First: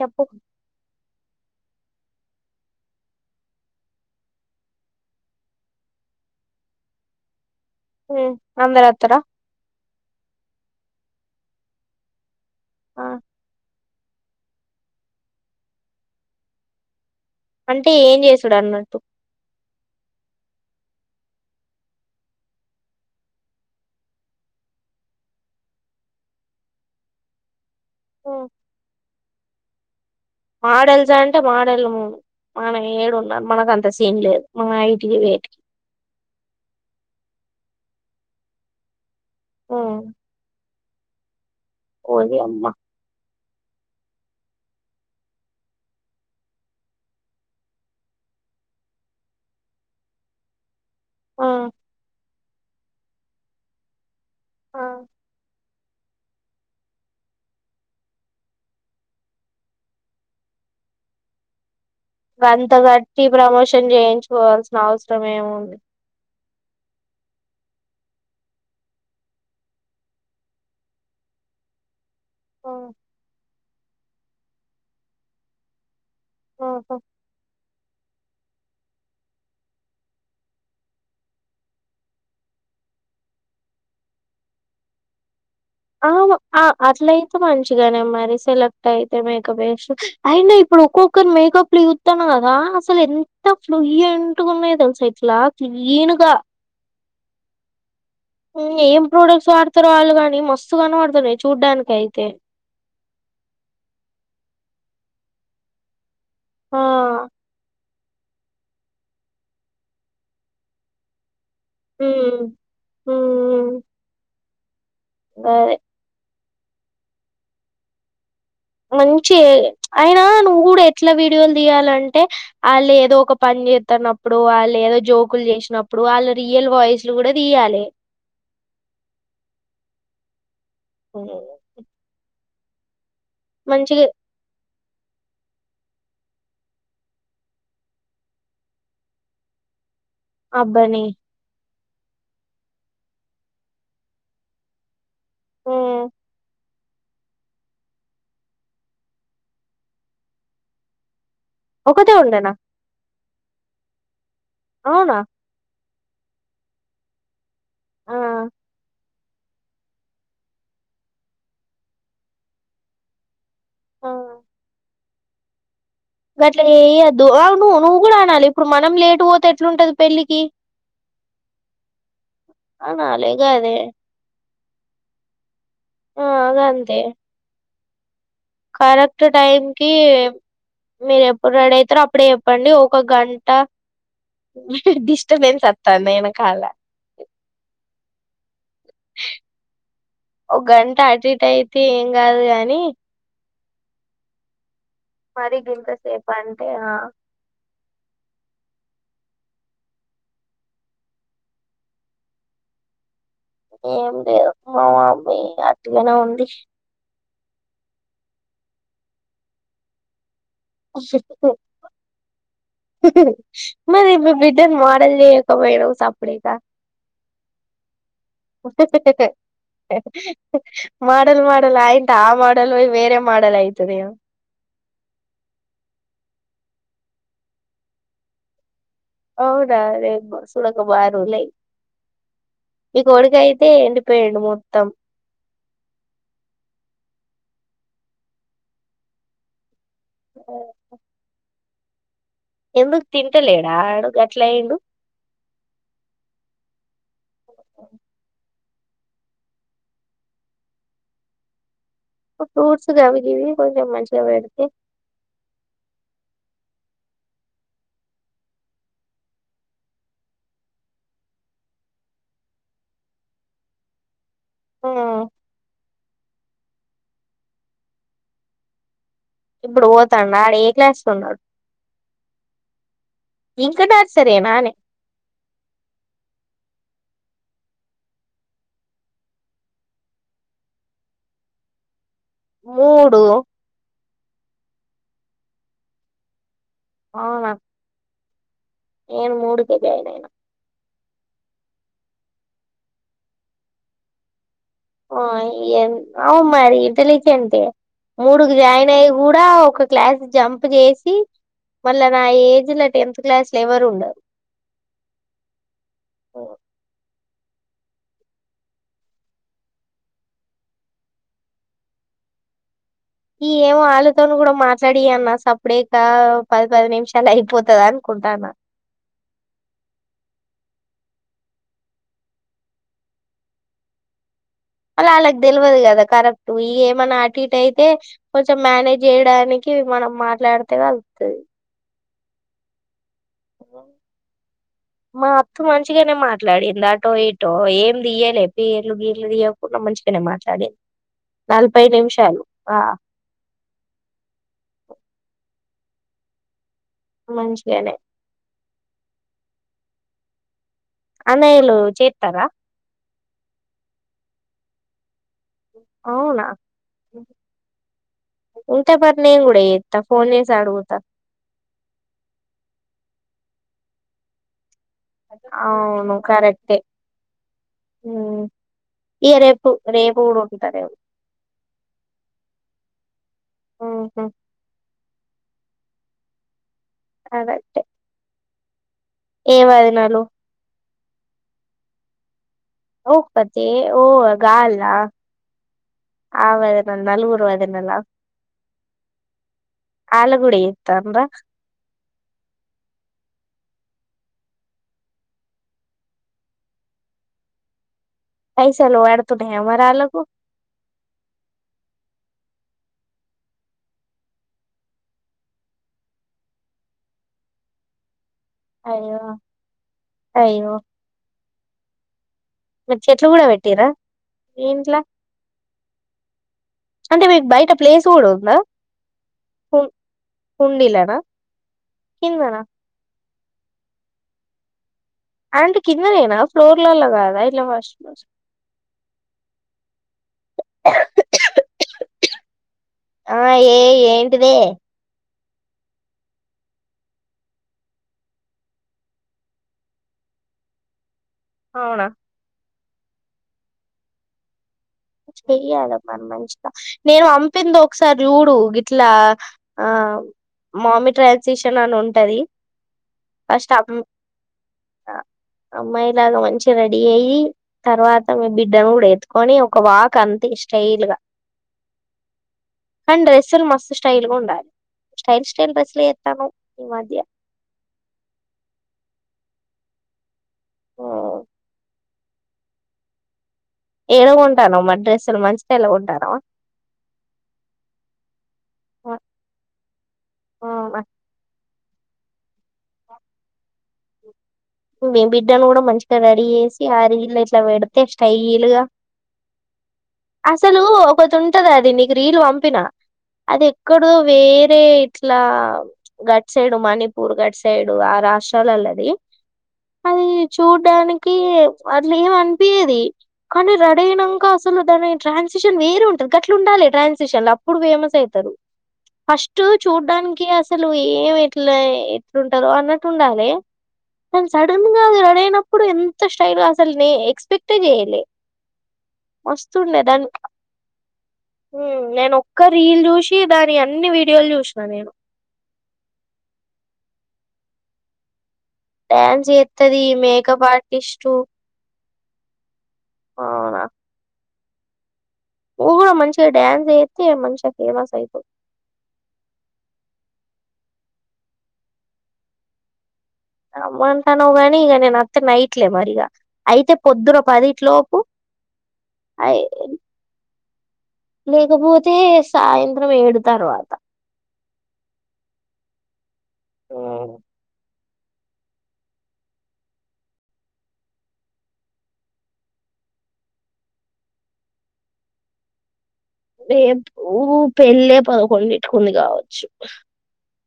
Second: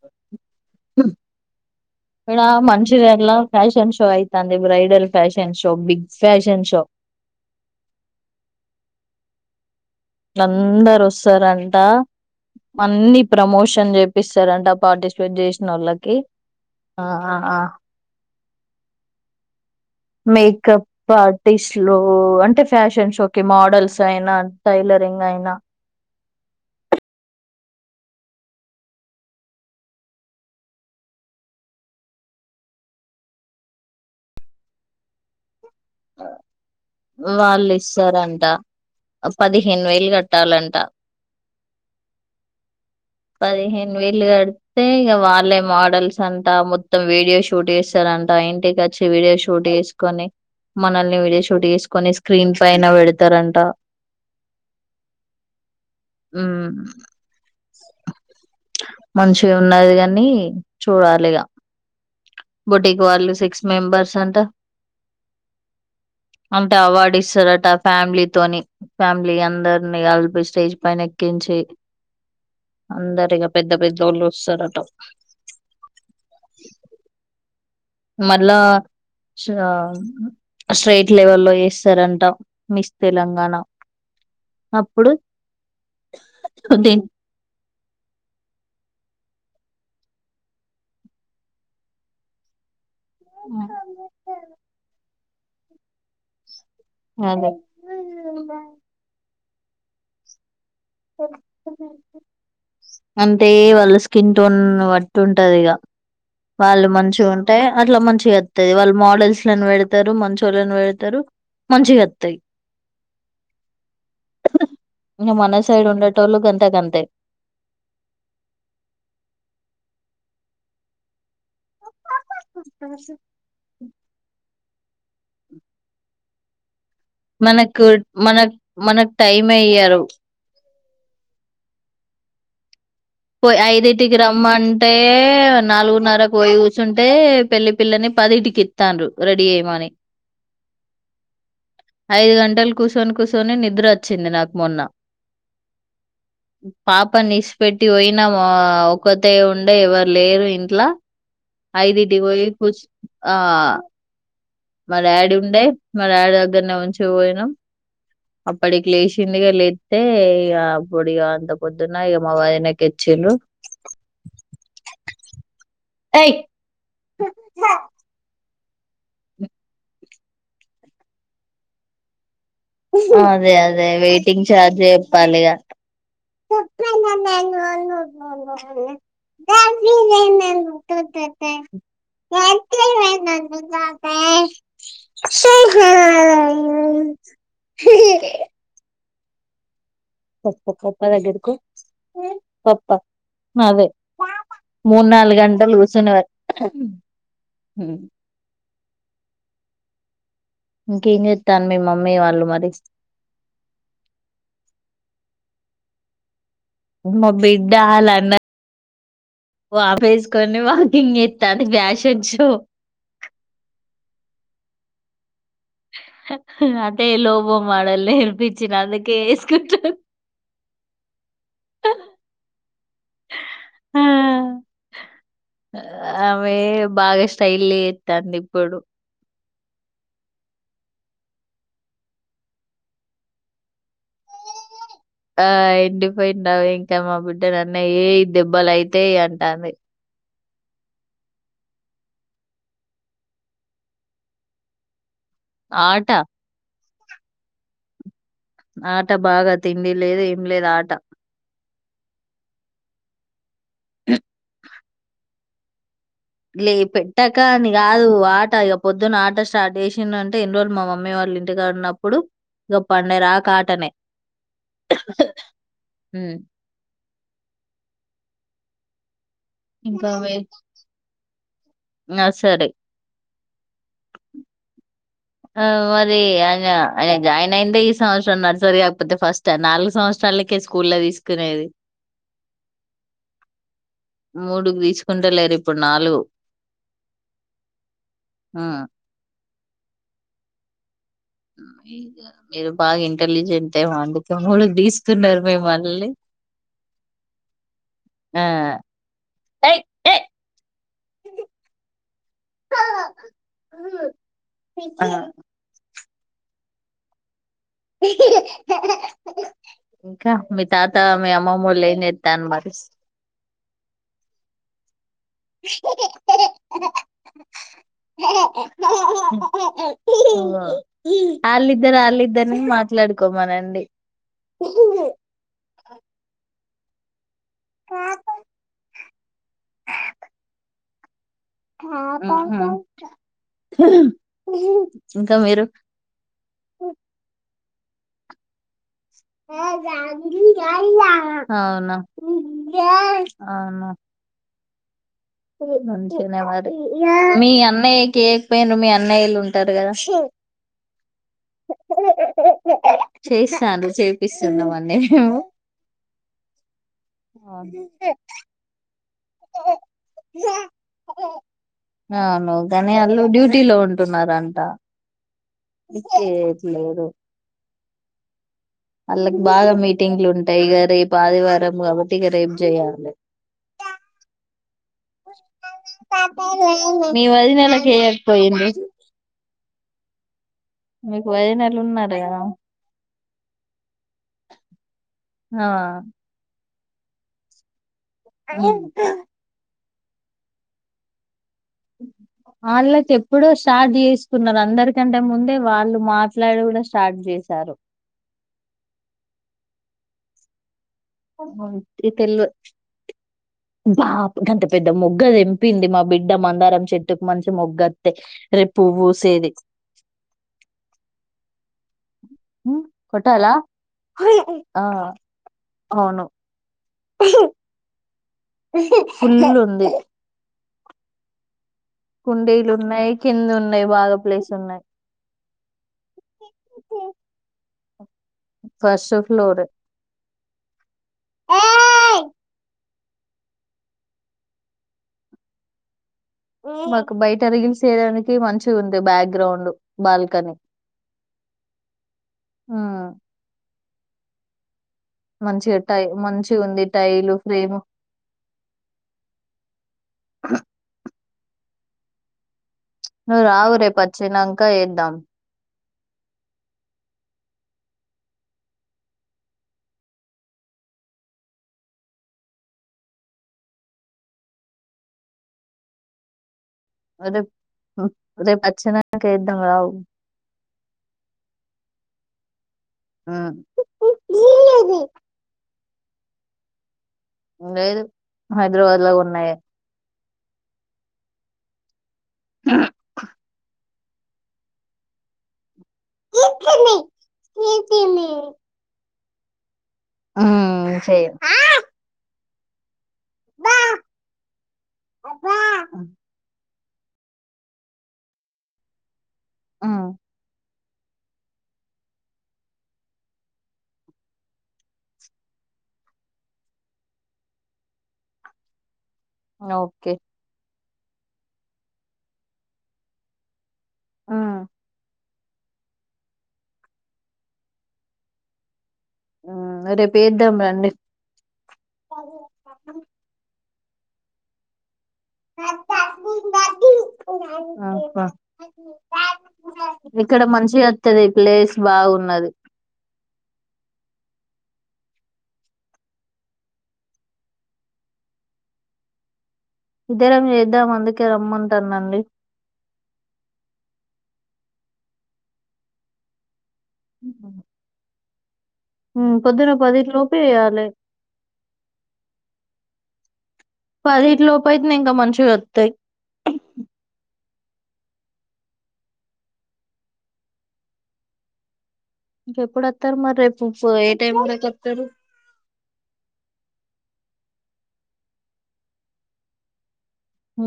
చెప్పు ఇకడ మనుషిర్లా ఫ్యాషన్ షో అయితాంది bridal fashion show big fashion show ఉమ్ అందరోతారా అందరొస్తరంట అన్ని ప్రమోషన్ చెప్ప పిస్తరంట పార్టిసిపేట్ చేసినోళ్ళకి అంటే ఏమ్ చేసుడన్నట్టు మేకప్ ఆర్టిస్ట్లో అంటే ఫ్యాషన్ షో కీ మోడల్స్ అయినా టైర్ రింగైనా మోడల్సంటే మోడలము మన ఏడున్నా మనకంత సీన్ లేదు మన హైట్కి వేట్కి వాళ్ళిస్తరంట పదిహేను వేలు కట్టాలంట ఓడి అమ్మా పదిహేను వేలు కడితే ఇగ వాళ్ళే మోడల్సంట మొత్తం వీడియో షూట్ చేస్తార అంటా ఇంటికొచ్చి వీడియో షూట్ చేసుకొని మనల్ని వీడియో షూట్ చేసుకొని స్క్రీన్ పైన పెడతరంట ఆ ఉమ్ మంచిగున్నది గనీ చుడాలిగా గంత గట్టి ప్రమోషన్ అంట చేయించుకోవాల్సిన అవసరమేముంది అంటే అవార్డిస్తారంట ఫ్యామిలీతోని ఫ్యామిలీ అందరిని కలిపి స్టేజ్ పైన ఎక్కించి ఉమ్, అందరిగా పెద్ద పెద్దోల్లోస్తరట ఉమ్. మళ్ళా ఆ స్టేట్ లెవెల్లో చేస్తారంట మిస్ తెలంగాణ అప్పుడు ఆ దీన్ అట్లయితే మంచిగనే మరి సెలెక్ట్ అయి మేకప్ వేస్ అయినా ఇప్పుడు ఒక్కొక్కరు మేకప్లు చూతన్నా కదా అసలేంత ఫ్లూయ్యంట్ గున్నాయో తెల్సా ఇట్ల క్లీన్ గా అదే స్వార్ధ్ రాళ్ళు కాని మస్ అంటే వాళ్ళ స్కిన్ టోన్ వాట్ ఉంటదిగా ఆ వాళ్ళు మంచిగుంటే అట్లా మంచిగొత్తది వాళ్ళు మోడల్స్ని పెడతరు మంచోళ్ళని వెడతరు ఉమ్ ఉమ్ ఇగ మన సైడ్ ఉండేటోళ్ళు గంతా గంతే మంచే అయినా నువ్వు కూడా ఎట్లా వె తీయాలంటే ఆళ్లు ఏదోక పని చెత్తానప్పుడు లేద జోకులు చేసినప్పుడు ఆళ్ళ రియల్ వాయిస్ మనకు మన మనకు టైం ఎయ్యరు ఓ పోయ్ ఐదింటికి రమ్మంటే నాలుగున్నరకు పోయి కూర్చుంటే పెళ్లి పిల్లని పదిటికి ఇతాండ్రు రెడీ ఏయ్యమని అబ్బని ఐదు గంటలు కుసోని కుసోని నిద్రోచ్చింది నాకు మొన్న ఆ పాపానిస్పెటి పోయినము ఒకతే ఉండే ఎవరు లేరు ఇంట్లా ఒకతే అయిదిటికి పోయి ఉండేనా కుర్చ్ ఆ మా అవునా డాడీ ఉండె మా డాడీ దగ్గరనే ఉంచిపోయినం ఆ అప్పటికి లేషి కింది కెల్లి ఇత్తే ఇగ అప్పుడు ఇగ అంత పొద్దున ఇగ మా వదినకు ఇచ్చిళ్ళు ఆ గట్ల చేయొద్దు అవును నువు గూడ అనాలి ఇప్పుడు మనం లేటు పోతె ఎట్లుంటది పెళ్ళికి అనాలే అదె గదే అదే వెయిటింగ్ ఛార్జ్ చేత్తాళ్ళు ఇగ ఆ గంతే కరెక్ట్ టైం కి మీరు ఎప్పుడు రెడీ అయితారో అప్పుడే చెప్పండి ఒక [unintelligible] గంట డిస్టర్బెన్స్ వత్తాంది ఎనకాల ఒక పప్ప గంట కొడతా అటు అడుగు ఇటు పోయి అయితే ఏం ఉమ్మ్ కాదు గాని పప్ప అదె పాప [unintelligible] మూడు నాలుగు మరి గంటలు కూసున్నవ గింతసేపు అక్క అంటే ఉమ్ ఆ హుమ్ ఇంకేం చెత్తలు మీ మమ్మీ వాళ్ళు మరి ఏం లేదు మామ బై అట్టిగనే ఉంది మా బిడ్డాలన్న ఆఫీస్ కొన్ని వాకింగ్ చేత్తంది బ్యాషన్ షో బిడ్డని మోడల్ చేయకపోయినవ్ సప్పుడేక వ మోడల్ నీర్పిచ్చిన అందుకె ఏసుకుటుంది మోడల్ మోడల్ ఆయింత ఆ మోడళ్ పోయి వేరే మోడల్ అయితదేమో ఆ ఆమె బాగా స్టైలు చెత్తాంది ఇప్పుడు అవునా రే సూడక బాగ రోలు అయి మీ కొడుకయితే ఎండిపోయిండు మొత్తం ఆ ఎండిపోయిండు అవ్ ఇంక మా బిడ్డ నన్నే ఏయ్ దెబ్బలయితయి అంటాంది. ఓహొ ఎందుక్ తింటలేడా ఆడు గట్లయిండు ఆట ఓహొ ఆట బాగా తిండి లేదు ఏం లేదు ఆట ఫ్రూట్స్ గవిగివి కొంచెం మంచిగ పెడితే లే పెట్టక అని కాదు ఆట ఇక పొద్దున్న ఆట స్టార్ట్ చేసిండంటే ఇన్ని రోజులు మా మమ్మీ వాళ్లు ఇంటికాడ ఉన్నప్పుడు ఇగ పండెరాక ఆటనే ఆ ఉమ్ ఇప్పుడు పోతాండ ఆడు ఏ క్లాస్ లో ఉన్నడు? నర్సరి ఇంక నర్సరెనానే ఆ మరి ఆయన జాయిన్ అయిందే ఈ సంవత్సరం నర్సరీ కాకపోతే ఫస్ట నాలుగు సంవత్సరాలు ళ్ళకే స్కూల్ల తీసుకునేది మూడు కుంట లేరు ఇప్పుడు నాలుగు అవున ఆ నేను మూడుకె జాయిన్ అయిన ఉమ్ ఇగ మీరు బాగ ఇంటెలిజెంట్ ఏమో అందుకే మూడు ఆ ఇగ అవు మరి ఇంటలీజెంట్ ఎ ఆ మూడుకి జాయిన్ అయి కూడ ఆ ఏయ్ ఒక క్లాస్ ఏయ్ జంప్ చేసి మళ్ళ నా ఏజ్ ల టెన్త్ క్లాస్ ఎవరు ఉండరు ఆ ఆ ఇంకా మీ తాత మీ అమ్మమ్మోలు ఏం చేత్తళ్లు మరి ఈ ఏమో వాళ్ళతోని కూడా మాట్లాడ ఫీ అన్న సప్పుడేకా పది పది నిమిషాలు అయిపోతద్ అనుకుంటాన ఆళ్ళిద్దరు ఆళిద్దరిని మాట్లాడుకోమనండి ఉహు. అలా ఆళ్ళకి తెల్వద్ కదా కరెక్ట్ ఇ ఏమన్నా ఆటు ఇటు అయితే కొంచెం మేనేజ్ జెయడానికి మనం మాట్లాడితే కలుతది ఉహు మా ఇంకా అత్త మీరు మంచిగానే మాట్లాడింది అటో ఇటో ఓ ఏం తీయలే పేరు పేర్లు గీర్లు తీయకుండా అవునా మంచిగానే మాట్లాడది అవును నలభై నిమిషాలు ఆ మంచిగానే మరి మీ మంచిగానే అన్నయ్యకికపోయిలు మీ అన్నయ్యలుు ఉంటార్ గద చ్ అన్నయ్యలు చేస్తారా చేస్తండ్రు చేపిస్తున్నామండి మేము అవునా ఇంత పరి నేన్ గూడ ఎత్త ఫోన్ చేసి అడుగుతా టిలో ఉంటున్నారంట అవును కరెక్టే చేయట్లేదు ఊ ఆళ్ళకి బాగా మీటింగ్లు ఉంటాయి ఇగ రేప్ ఆదివారం కాబట్టి ఇగ రేపు చేయాలి ఊహ్మ్ మీ కరెక్టే వదినెలకి ఏయకపోయిండ్రు ఏ వదినలు మీకు వదినలు ఉన్నార్ గద ఒకతె ఓ గాల ఆ అవద్ న నలుగురు వదినల ముగ్ ఆలు గుడ జేతరా అలతే ఎప్పుడో స్టార్ట్ చేసుకున్నారు అందరికంటే ముందే వాళ్ళు మాట్లాడు కూడా స్టార్ట్ జెస్ సారు పైసలు వడ్తున్నాయా మరి ఆలకు మ్ ఇగ తెల్వద్ బాప్ గంత పెద్ద మొగ్గ తెంపింది మా బిడ్డ మందారం చెట్టుకు మంచి మొగ్గస్తే రేప్ పువ్వు అయ్యో వూసేది మీర్ చెట్లు కూడా వేటిరా మీ ఆ ఇంట్లా అవును అంటే మిక్ బయట ప్లేస్ కూడా ఉందా ఫుల్ ఉంది హుండీల నా హుండీలు ఉన్నాయి కింద ఉన్నాయి బాగా ప్లేస్ ఉన్నాయి అంటే కిందనేనా ఫ్లోర్ లలా కాదా ఇట్ల ఫస్ట్ ఫ్లోర్స్ ఫస్ట్ ఫ్లోరె ఆ ఏ ఏంటిదే మ్ మాకు బయట రీల్స్ చేేయడానికి మంచి ఉంది బ్యాక్ గ్రౌండ్ బాల్కనీ అవునా ఊ చేయాలి టై పని మంచిగా ఉంది నేన్ టైలు ఫ్రేమ్ వంపింద్ ఒకసారి జుడు ఇట్లా ఆ అవ్ మమ్మి ట్రైల్సషన్ అని ఉంటది నువ్ రావు ఫస్ట్ రేప్ అమ్ ఒచ్చినంక ఏదం ఆ అమ్మాయిలాగా మంచి రెడీ అయ్యి తర్వాత మ బిడ్డను కూడా ఎత్తుకొని ఒక వాక్ అంతే స్టైల్ గా కని డ్రేస్సులు మస్తు స్టైల్గుండాలి స్టైల్ స్టైల్ డ్రేస్సులు ఎత్తనవ్ అదేప్ రేపచ్చినంక ఎద్దం రావు ఆ ఎడ కొంటానవ్ మరి డ్రెస్సులు మంచి [unintelligible] కొంటానవా లేదు హైద్రాబాద్ ల కొన్నయే అవునా ఇంక మీ బిడ్డను గూడ మంచిగ రెడీ చేసి ఆ రీల్ల ఇట్ల వెడితే స్టైల్గా అసలూ ఉమ్ చెయ్ ఒకతుంటదది నీకు రీలు పంపిన అది ఎక్కడ్దో వేరే ఇట్లా గట్ సైడ్ మణిపూర్ గట్ సైడు ఆ రాష్ట్రాలల్లది ఉమ్ అది చూడ్ డానికి అట్ల ఏం అనిపియది కానీ రడయినంక అసలు దాని ట్రాన్సిషన్ వె వేరు ఉంటది గట్లుండాలి ట్రాన్సిషన్ లు అప్పుడు ఫేమస్ అయితరు ఫస్ట్ ఓకే చూడ్డానికి అస్ సలు ఏం ఎట్ల ఎట్లుంటరో అన్నట్టు ఉండాలి అసల్ ఉమ్ సడన్ గా అది రడయినప్పుడు ఎంత స్టైల్గ అసలు నే ఎక్స్పెక్టే చేయలే ఉమ్ మస్తుండే రేపు దాన్ని వేద్దాం నేను ఒక్క రండి రీల్ చూసి దాన్ ని అన్నీ వీడియోలు జూశిన నేను ఆహా డ్యాన్స్ చేత్తది ఇక్కడ మేకప్ మంచిగత్తది ఆర్టిస్టు ప్లేస్ బాగున్నది ఆవునా నువ్ గూడ మంచిగ డ్యాన్స్ చేత్తె ఇగ మంచిగ ఫేమస్ అయితవ్ ఇద్దరం చేద్దం అందుకే రమ్మంటానండి మంటనవ్ గనీ ఇగ నేనొత్తే నైట్లే మరి ఇగ అయితే పొద్దున పదింట్లోప్ మ్ పొద్దున పదింట్లోపె ఎయ్యాలి లేకపోతే సాయంత్రం ఏడు తర్వాత పదింట్లోపైత్నే ఇంక మంచిగొత్తయ్ ఇంకెప్పుడు ఒత్తరు మరి రేపు ఫ్ ఏ టైం వరకి ఒత్తరు రేపు పెళ్ళే పదకొండింటికి ఉంది కావచ్చు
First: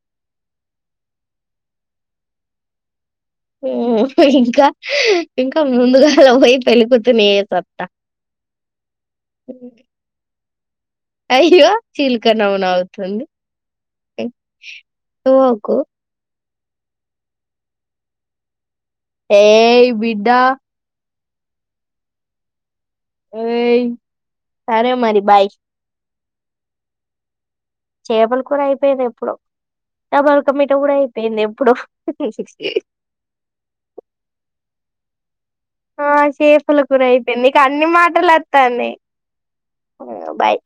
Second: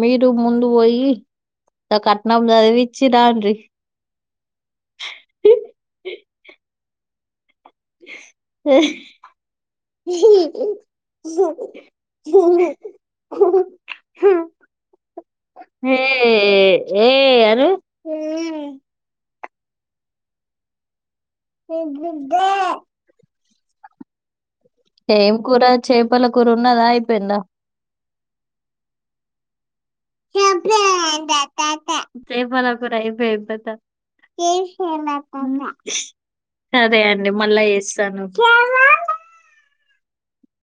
మీరు ముందు పోయి గ కట్నం చదివి ఇంకా ఇంకా ముందుగాలా పోయి పెళ్ళి కూతుర్ని చేస అత్ అయ్యో చీలక నవ్వు నవ్వుతుంది ఒకు ఎ ఏ అను ఏయ్ బిడ్డా ఏయ్ సరే మరి బాయ్ పలకూరున్నదా అయిపోయిందా చేపల కూర అయిపోయింది ఎప్పుడొ చేపల కూర అయిపొయింది దట ఆ చేపల సరే కూర అండి అయిపోయింది మళ్ళ ఇక అన్ని చేస్తాను మాటలు వత్తాన్నాయి బాయ్